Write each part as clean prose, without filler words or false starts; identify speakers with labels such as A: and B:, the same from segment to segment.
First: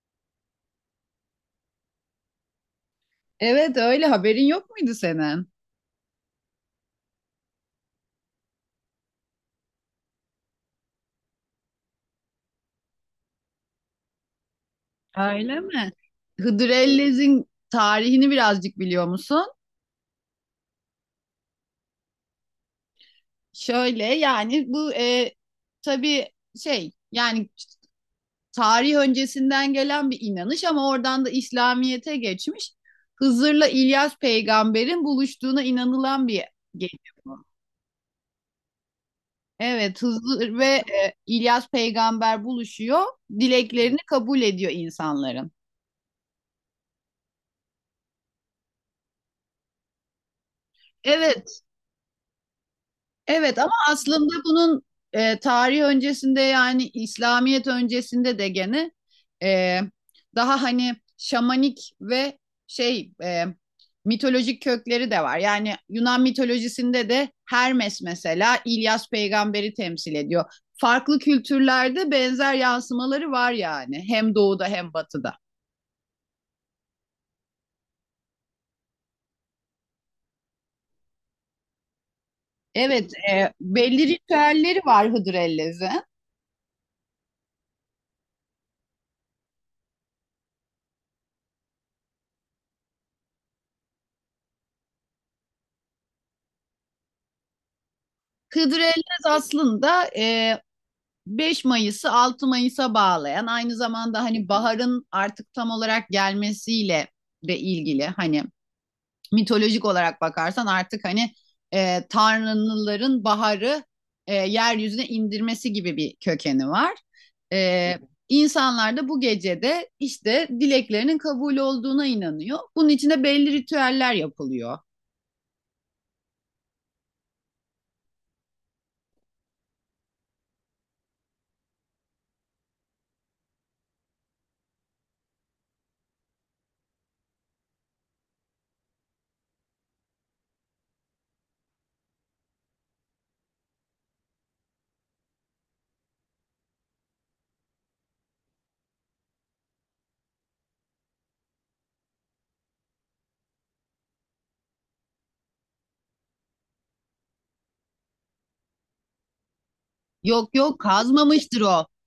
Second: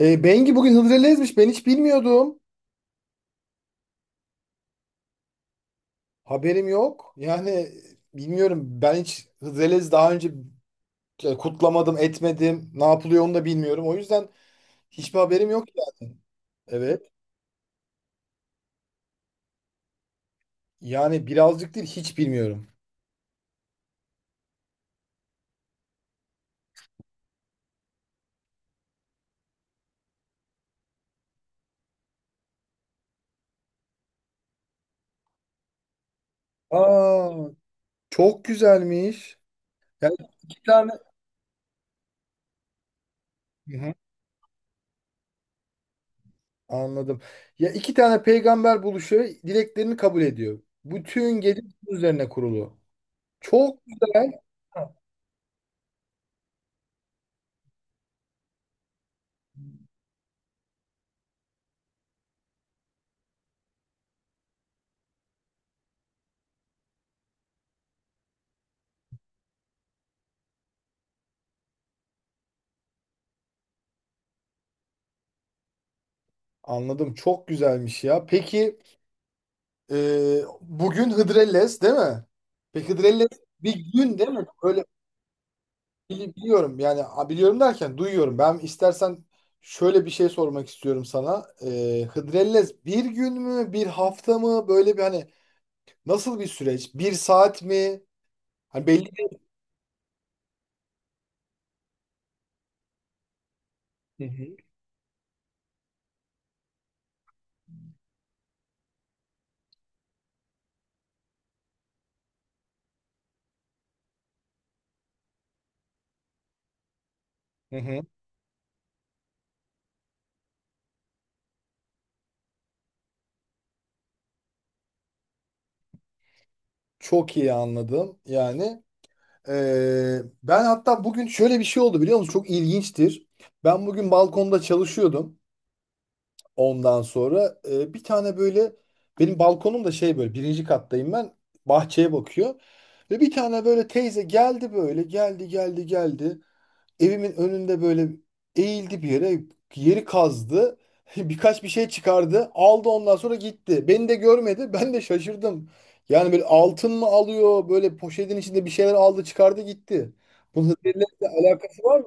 A: Bengi bugün Hıdrellez'miş. Ben hiç bilmiyordum.
B: Evet öyle haberin yok muydu senin?
A: Haberim yok. Yani bilmiyorum. Ben hiç Hıdrellez daha önce kutlamadım, etmedim. Ne yapılıyor onu da bilmiyorum. O yüzden hiçbir haberim
B: Öyle
A: yok
B: mi?
A: yani.
B: Hıdır
A: Evet.
B: Ellez'in tarihini birazcık biliyor musun?
A: Yani birazcık değil, hiç bilmiyorum.
B: Şöyle yani bu tabii şey yani tarih öncesinden gelen bir inanış ama oradan da İslamiyet'e geçmiş. Hızır'la İlyas peygamberin buluştuğuna inanılan bir gece
A: Aa,
B: bu.
A: çok güzelmiş.
B: Evet
A: Yani
B: Hızır
A: iki
B: ve
A: tane.
B: İlyas peygamber buluşuyor.
A: Hı hı,
B: Dileklerini kabul ediyor insanların.
A: anladım. Ya iki tane peygamber buluşuyor, dileklerini kabul ediyor. Bütün
B: Evet
A: gece bunun üzerine kurulu.
B: Evet, ama
A: Çok güzel.
B: aslında bunun tarih öncesinde yani İslamiyet öncesinde de gene e, daha hani şamanik ve şey mitolojik kökleri de var. Yani Yunan mitolojisinde de Hermes mesela İlyas peygamberi temsil ediyor. Farklı kültürlerde benzer yansımaları var yani hem doğuda hem batıda.
A: Anladım. Çok güzelmiş ya. Peki. Bugün Hıdrellez değil mi? Peki
B: Evet,
A: Hıdrellez bir
B: belli
A: gün değil mi?
B: ritüelleri
A: Öyle
B: var Hıdrellez'in.
A: biliyorum yani, a, biliyorum derken duyuyorum. Ben istersen şöyle bir şey sormak istiyorum sana. Hıdrellez bir gün mü bir hafta mı böyle bir, hani nasıl bir süreç? Bir saat mi? Hani belli
B: Hıdrellez aslında 5 Mayıs'ı 6 Mayıs'a bağlayan, aynı zamanda hani
A: değil.
B: baharın artık tam olarak gelmesiyle de ilgili. Hani mitolojik olarak bakarsan artık hani tanrıların baharı yeryüzüne indirmesi gibi bir kökeni var.
A: Hı hı.
B: E,
A: Hı hı.
B: insanlar da bu gecede işte dileklerinin kabul olduğuna inanıyor. Bunun için de belli ritüeller yapılıyor.
A: Çok iyi anladım yani. Ben hatta bugün şöyle bir şey oldu biliyor musun? Çok ilginçtir. Ben bugün balkonda çalışıyordum. Ondan sonra bir tane böyle, benim balkonum da şey, böyle birinci kattayım ben, bahçeye bakıyor. Ve bir tane böyle teyze geldi, böyle geldi geldi geldi. Evimin önünde böyle eğildi bir yere, yeri kazdı. Birkaç bir şey çıkardı, aldı, ondan sonra gitti. Beni de görmedi, ben de şaşırdım. Yani böyle altın mı alıyor, böyle poşetin içinde bir şeyler aldı, çıkardı, gitti.
B: Yok
A: Bunun
B: yok,
A: hızıyla
B: kazmamıştır
A: alakası
B: o.
A: var mı?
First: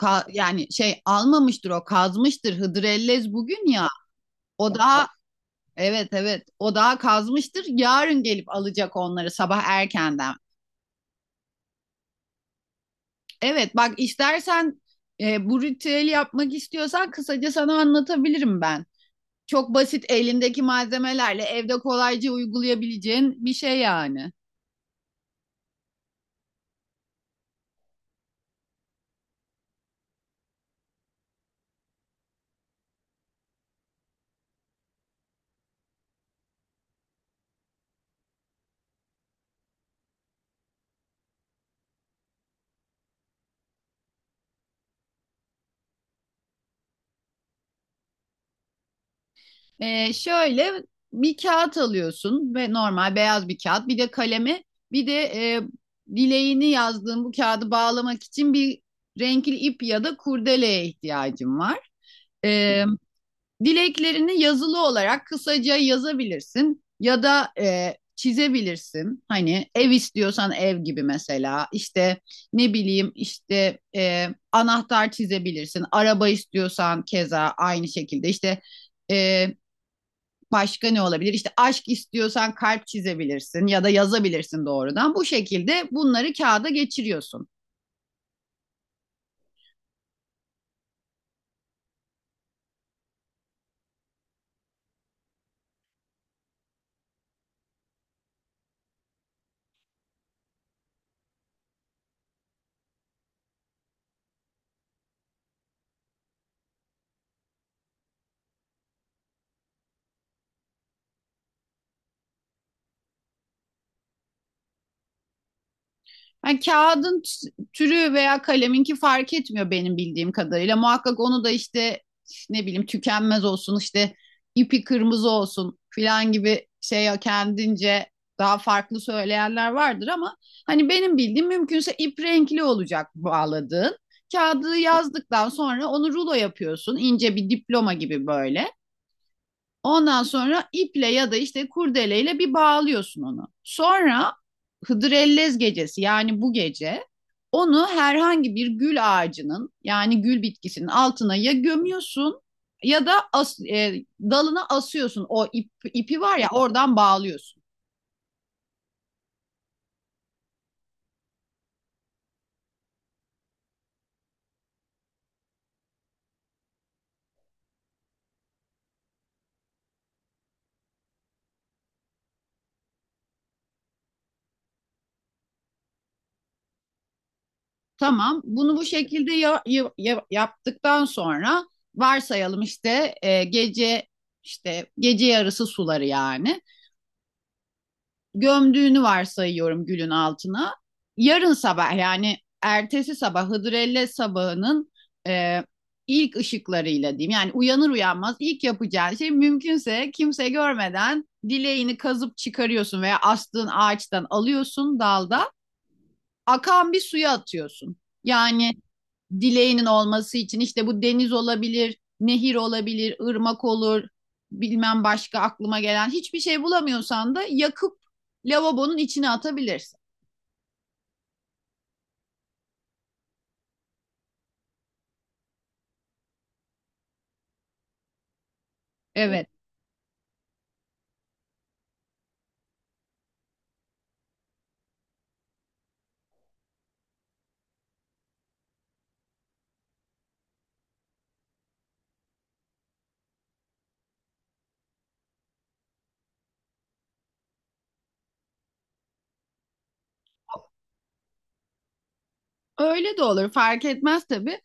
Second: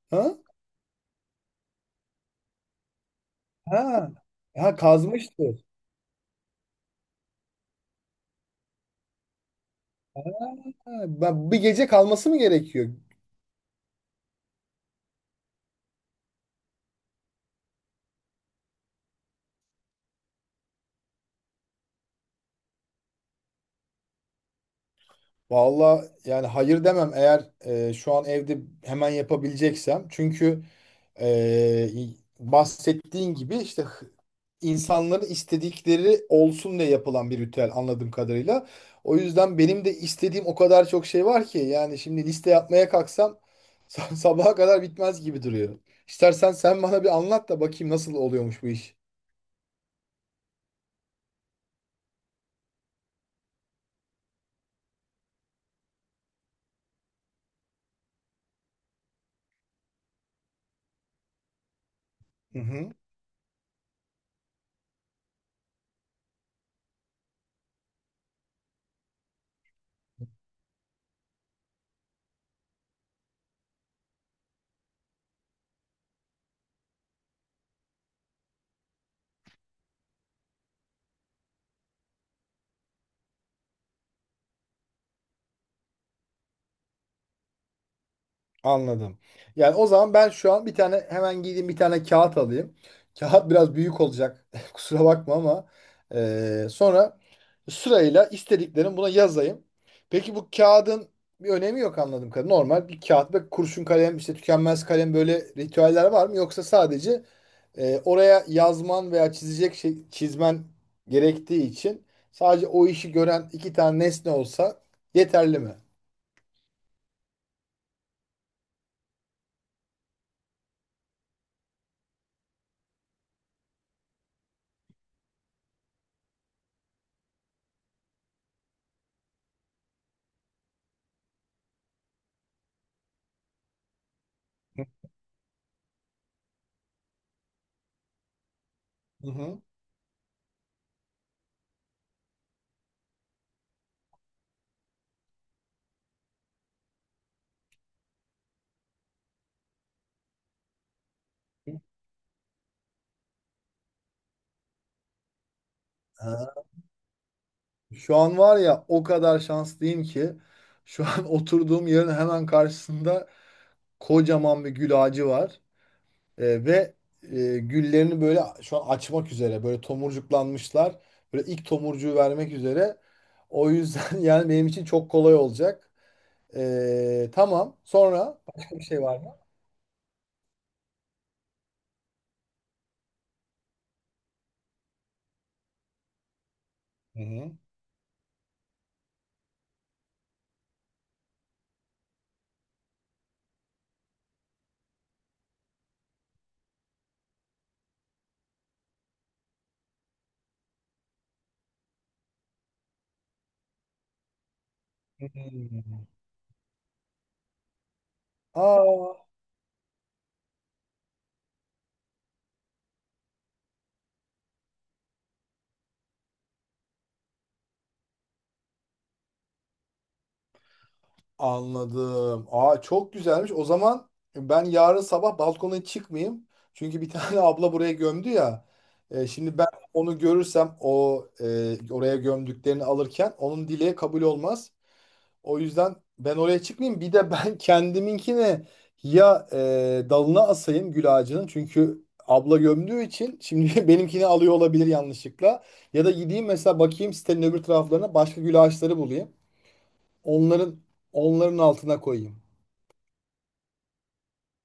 A: Ha?
B: Yani şey, almamıştır o, kazmıştır. Hıdrellez bugün ya.
A: Ha.
B: O
A: Ha,
B: daha,
A: kazmıştı.
B: evet evet, o daha kazmıştır. Yarın gelip alacak onları sabah erkenden.
A: Ha, ben bir gece kalması mı gerekiyor?
B: Evet, bak istersen bu ritüeli yapmak istiyorsan kısaca sana anlatabilirim ben. Çok basit, elindeki malzemelerle evde kolayca uygulayabileceğin bir şey yani.
A: Valla yani hayır demem, eğer şu an evde hemen yapabileceksem. Çünkü e, bahsettiğin gibi işte, insanların istedikleri olsun diye yapılan bir ritüel anladığım kadarıyla. O yüzden benim de istediğim o kadar çok şey var ki, yani şimdi liste yapmaya kalksam sabaha kadar bitmez gibi duruyor. İstersen sen bana bir anlat da bakayım nasıl oluyormuş bu iş.
B: Şöyle, bir kağıt alıyorsun ve normal beyaz bir kağıt, bir de kalemi, bir de dileğini yazdığın bu kağıdı bağlamak için bir renkli ip ya da kurdeleye ihtiyacın var.
A: Hı
B: Ee,
A: hı.
B: Dileklerini yazılı olarak kısaca yazabilirsin ya da çizebilirsin. Hani ev istiyorsan ev gibi mesela, işte ne bileyim, işte anahtar çizebilirsin. Araba istiyorsan keza aynı şekilde, işte e, başka ne olabilir? İşte aşk istiyorsan kalp çizebilirsin ya da yazabilirsin doğrudan. Bu şekilde bunları kağıda geçiriyorsun.
A: Anladım. Yani o zaman ben şu an bir tane hemen gideyim, bir tane kağıt alayım. Kağıt biraz büyük olacak. Kusura bakma ama sonra sırayla istediklerimi buna yazayım. Peki bu kağıdın bir önemi yok anladım kadarıyla. Normal bir kağıt ve kurşun kalem, işte tükenmez kalem, böyle ritüeller var mı? Yoksa sadece oraya yazman veya çizecek şey çizmen gerektiği için, sadece o işi gören iki tane nesne olsa yeterli mi?
B: Yani kağıdın türü veya kaleminki fark etmiyor benim bildiğim kadarıyla. Muhakkak onu da işte ne bileyim, tükenmez olsun işte, ipi kırmızı olsun filan gibi şey, kendince daha farklı söyleyenler vardır ama hani benim bildiğim, mümkünse ip renkli olacak bağladığın. Kağıdı yazdıktan sonra onu rulo yapıyorsun, ince bir diploma gibi böyle.
A: Hı hı.
B: Ondan sonra iple ya da işte kurdeleyle bir bağlıyorsun onu. Sonra Hıdrellez gecesi, yani bu gece, onu herhangi bir gül ağacının yani gül bitkisinin altına ya gömüyorsun ya da dalına asıyorsun. O ip, ipi var ya, oradan bağlıyorsun.
A: Şu an var ya, o kadar şanslıyım ki şu an oturduğum yerin hemen karşısında kocaman bir gül ağacı var. Ve güllerini böyle şu an açmak üzere, böyle tomurcuklanmışlar. Böyle ilk tomurcuğu vermek üzere. O yüzden yani benim için çok kolay olacak. Tamam. Sonra
B: Tamam. Bunu
A: başka bir
B: bu
A: şey var
B: şekilde
A: mı?
B: yaptıktan sonra, varsayalım işte gece, işte gece yarısı suları yani,
A: Hı hı.
B: gömdüğünü varsayıyorum gülün altına. Yarın sabah, yani ertesi sabah Hıdrellez sabahının e, ilk ışıklarıyla diyeyim. Yani uyanır uyanmaz ilk yapacağın şey, mümkünse kimse görmeden, dileğini kazıp çıkarıyorsun veya astığın ağaçtan alıyorsun dalda,
A: Hmm.
B: akan bir suya atıyorsun. Yani
A: Aa.
B: dileğinin olması için işte, bu deniz olabilir, nehir olabilir, ırmak olur, bilmem, başka aklıma gelen hiçbir şey bulamıyorsan da yakıp lavabonun içine atabilirsin.
A: Anladım. Aa, çok güzelmiş. O zaman ben yarın sabah balkona çıkmayayım. Çünkü bir tane abla buraya gömdü ya. E,
B: Evet,
A: şimdi ben onu görürsem, o oraya gömdüklerini alırken onun dileği kabul olmaz. O yüzden ben oraya çıkmayayım. Bir de ben kendiminkini ya dalına asayım gül ağacının. Çünkü abla gömdüğü için şimdi benimkini alıyor olabilir yanlışlıkla. Ya da gideyim mesela, bakayım sitenin öbür taraflarına, başka gül ağaçları bulayım. Onların Onların altına koyayım.
B: öyle de olur, fark etmez tabii.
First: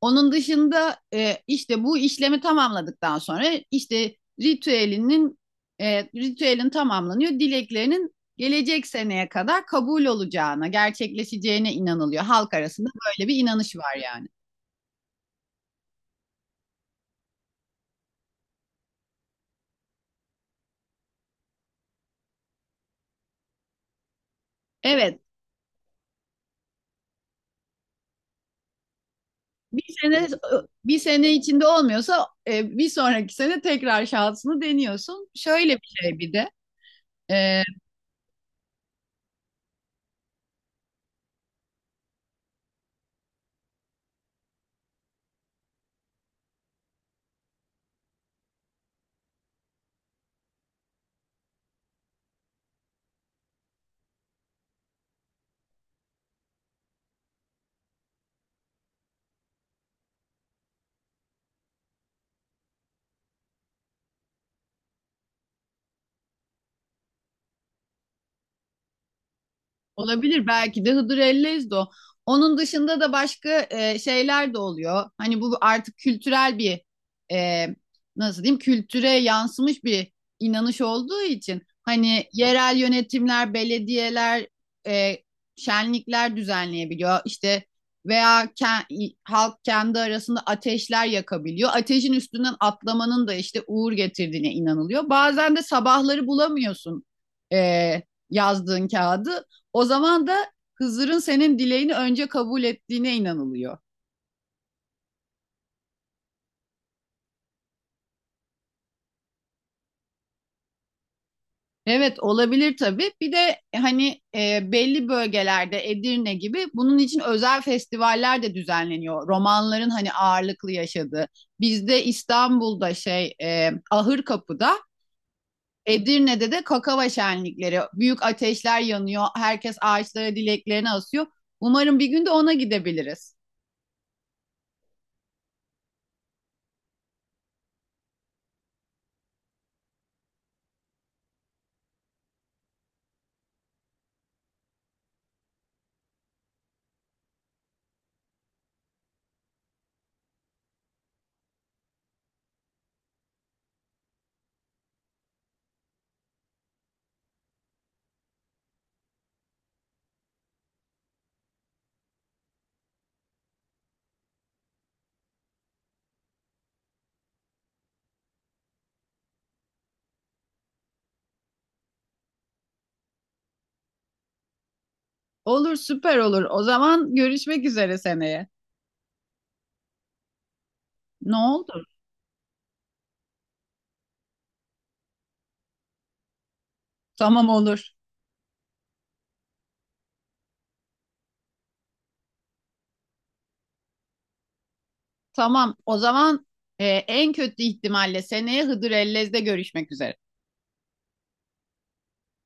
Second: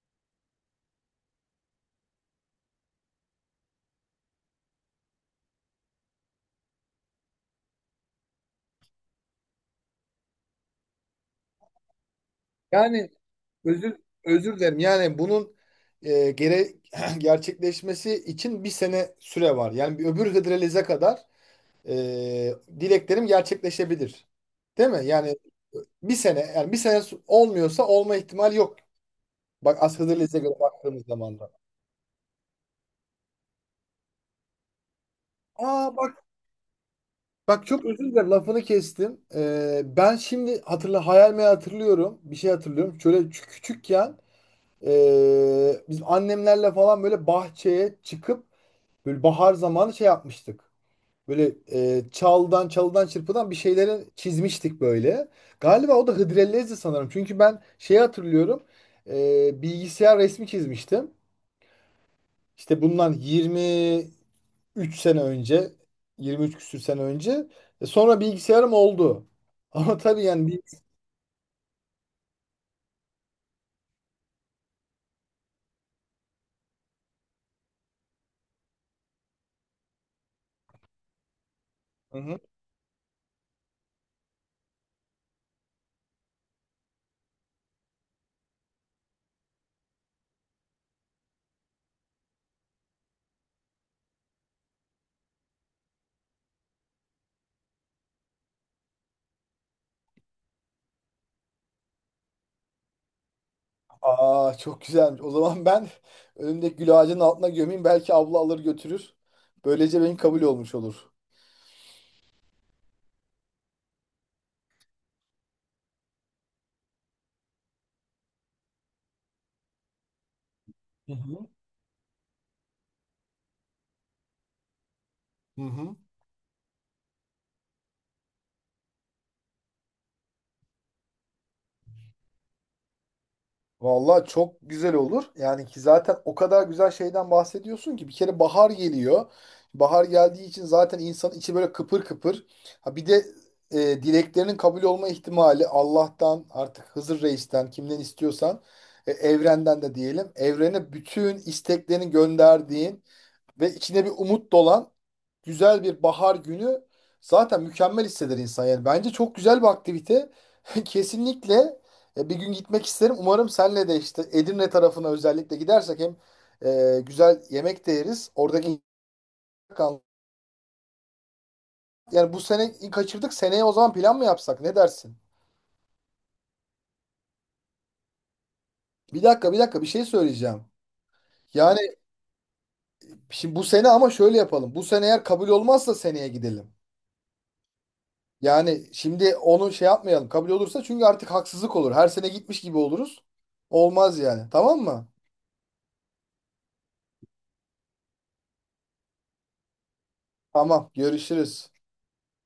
B: Onun dışında işte bu işlemi tamamladıktan sonra işte ritüelinin ritüelin tamamlanıyor. Dileklerinin gelecek seneye kadar kabul olacağına, gerçekleşeceğine inanılıyor. Halk arasında
A: Yani
B: böyle bir inanış var yani.
A: özür dilerim. Yani bunun e, gere gerçekleşmesi için bir sene süre var. Yani bir öbür Hıdrellez'e kadar e, dileklerim gerçekleşebilir. Değil mi?
B: Evet,
A: Yani bir sene, yani bir sene olmuyorsa olma ihtimali yok. Bak
B: Bir
A: as
B: sene
A: Hıdrellez'e göre
B: bir
A: baktığımız
B: sene
A: zaman da.
B: içinde olmuyorsa bir sonraki sene tekrar şansını deniyorsun. Şöyle bir
A: Aa
B: şey
A: bak,
B: bir de. e,
A: bak çok özür dilerim lafını kestim. Ben şimdi hayal meyal hatırlıyorum. Bir şey hatırlıyorum. Şöyle küçükken biz annemlerle falan böyle bahçeye çıkıp, böyle bahar zamanı şey yapmıştık. Böyle çalıdan çırpıdan bir şeyleri çizmiştik böyle. Galiba o da Hıdrellez'di sanırım. Çünkü ben şeyi hatırlıyorum. E, bilgisayar resmi çizmiştim. İşte bundan 23 sene önce. 23 küsür sene önce. E, sonra bilgisayarım oldu. Ama tabii
B: Olabilir,
A: yani bir...
B: belki de Hıdır Ellezdo. Onun dışında da başka şeyler de oluyor. Hani bu artık kültürel bir e, nasıl diyeyim, kültüre yansımış bir inanış olduğu için
A: Hı
B: hani
A: hı.
B: yerel yönetimler, belediyeler e, şenlikler düzenleyebiliyor. İşte veya halk kendi arasında ateşler yakabiliyor. Ateşin üstünden atlamanın da işte uğur getirdiğine inanılıyor. Bazen de sabahları bulamıyorsun e, yazdığın kağıdı. O zaman da Hızır'ın senin dileğini önce kabul ettiğine inanılıyor.
A: Aa, çok güzelmiş. O zaman ben önümdeki gül ağacının altına gömeyim. Belki abla alır götürür. Böylece benim kabul olmuş olur.
B: Evet olabilir tabii. Bir de belli bölgelerde Edirne gibi, bunun için özel festivaller de düzenleniyor. Romanların hani ağırlıklı
A: Hı
B: yaşadığı.
A: hı.
B: Bizde İstanbul'da şey Ahırkapı'da,
A: Hı hı.
B: Edirne'de de kakava şenlikleri. Büyük ateşler yanıyor. Herkes ağaçlara dileklerini asıyor. Umarım bir gün de ona gidebiliriz.
A: Vallahi çok güzel olur. Yani ki zaten o kadar güzel şeyden bahsediyorsun ki, bir kere bahar geliyor. Bahar geldiği için zaten insanın içi böyle kıpır kıpır. Ha bir de dileklerinin kabul olma ihtimali, Allah'tan artık, Hızır Reis'ten, kimden istiyorsan, evrenden de diyelim. Evrene bütün isteklerini gönderdiğin ve içine bir umut dolan güzel bir bahar günü zaten mükemmel hisseder insan. Yani bence çok güzel bir aktivite. Kesinlikle bir gün gitmek isterim. Umarım senle de işte Edirne tarafına özellikle gidersek hem güzel yemek de yeriz. Oradaki, yani bu sene kaçırdık. Seneye o zaman plan mı yapsak? Ne dersin?
B: Olur, süper olur. O zaman görüşmek üzere seneye.
A: Bir dakika, bir dakika, bir şey söyleyeceğim.
B: Ne
A: Yani
B: oldu?
A: şimdi bu sene ama şöyle yapalım. Bu sene eğer kabul olmazsa seneye gidelim.
B: Tamam, olur.
A: Yani şimdi onu şey yapmayalım. Kabul olursa çünkü artık haksızlık olur. Her sene gitmiş gibi oluruz. Olmaz yani. Tamam mı?
B: Tamam. O zaman en kötü ihtimalle seneye Hıdır Ellez'de görüşmek üzere.
A: Tamam. Görüşürüz.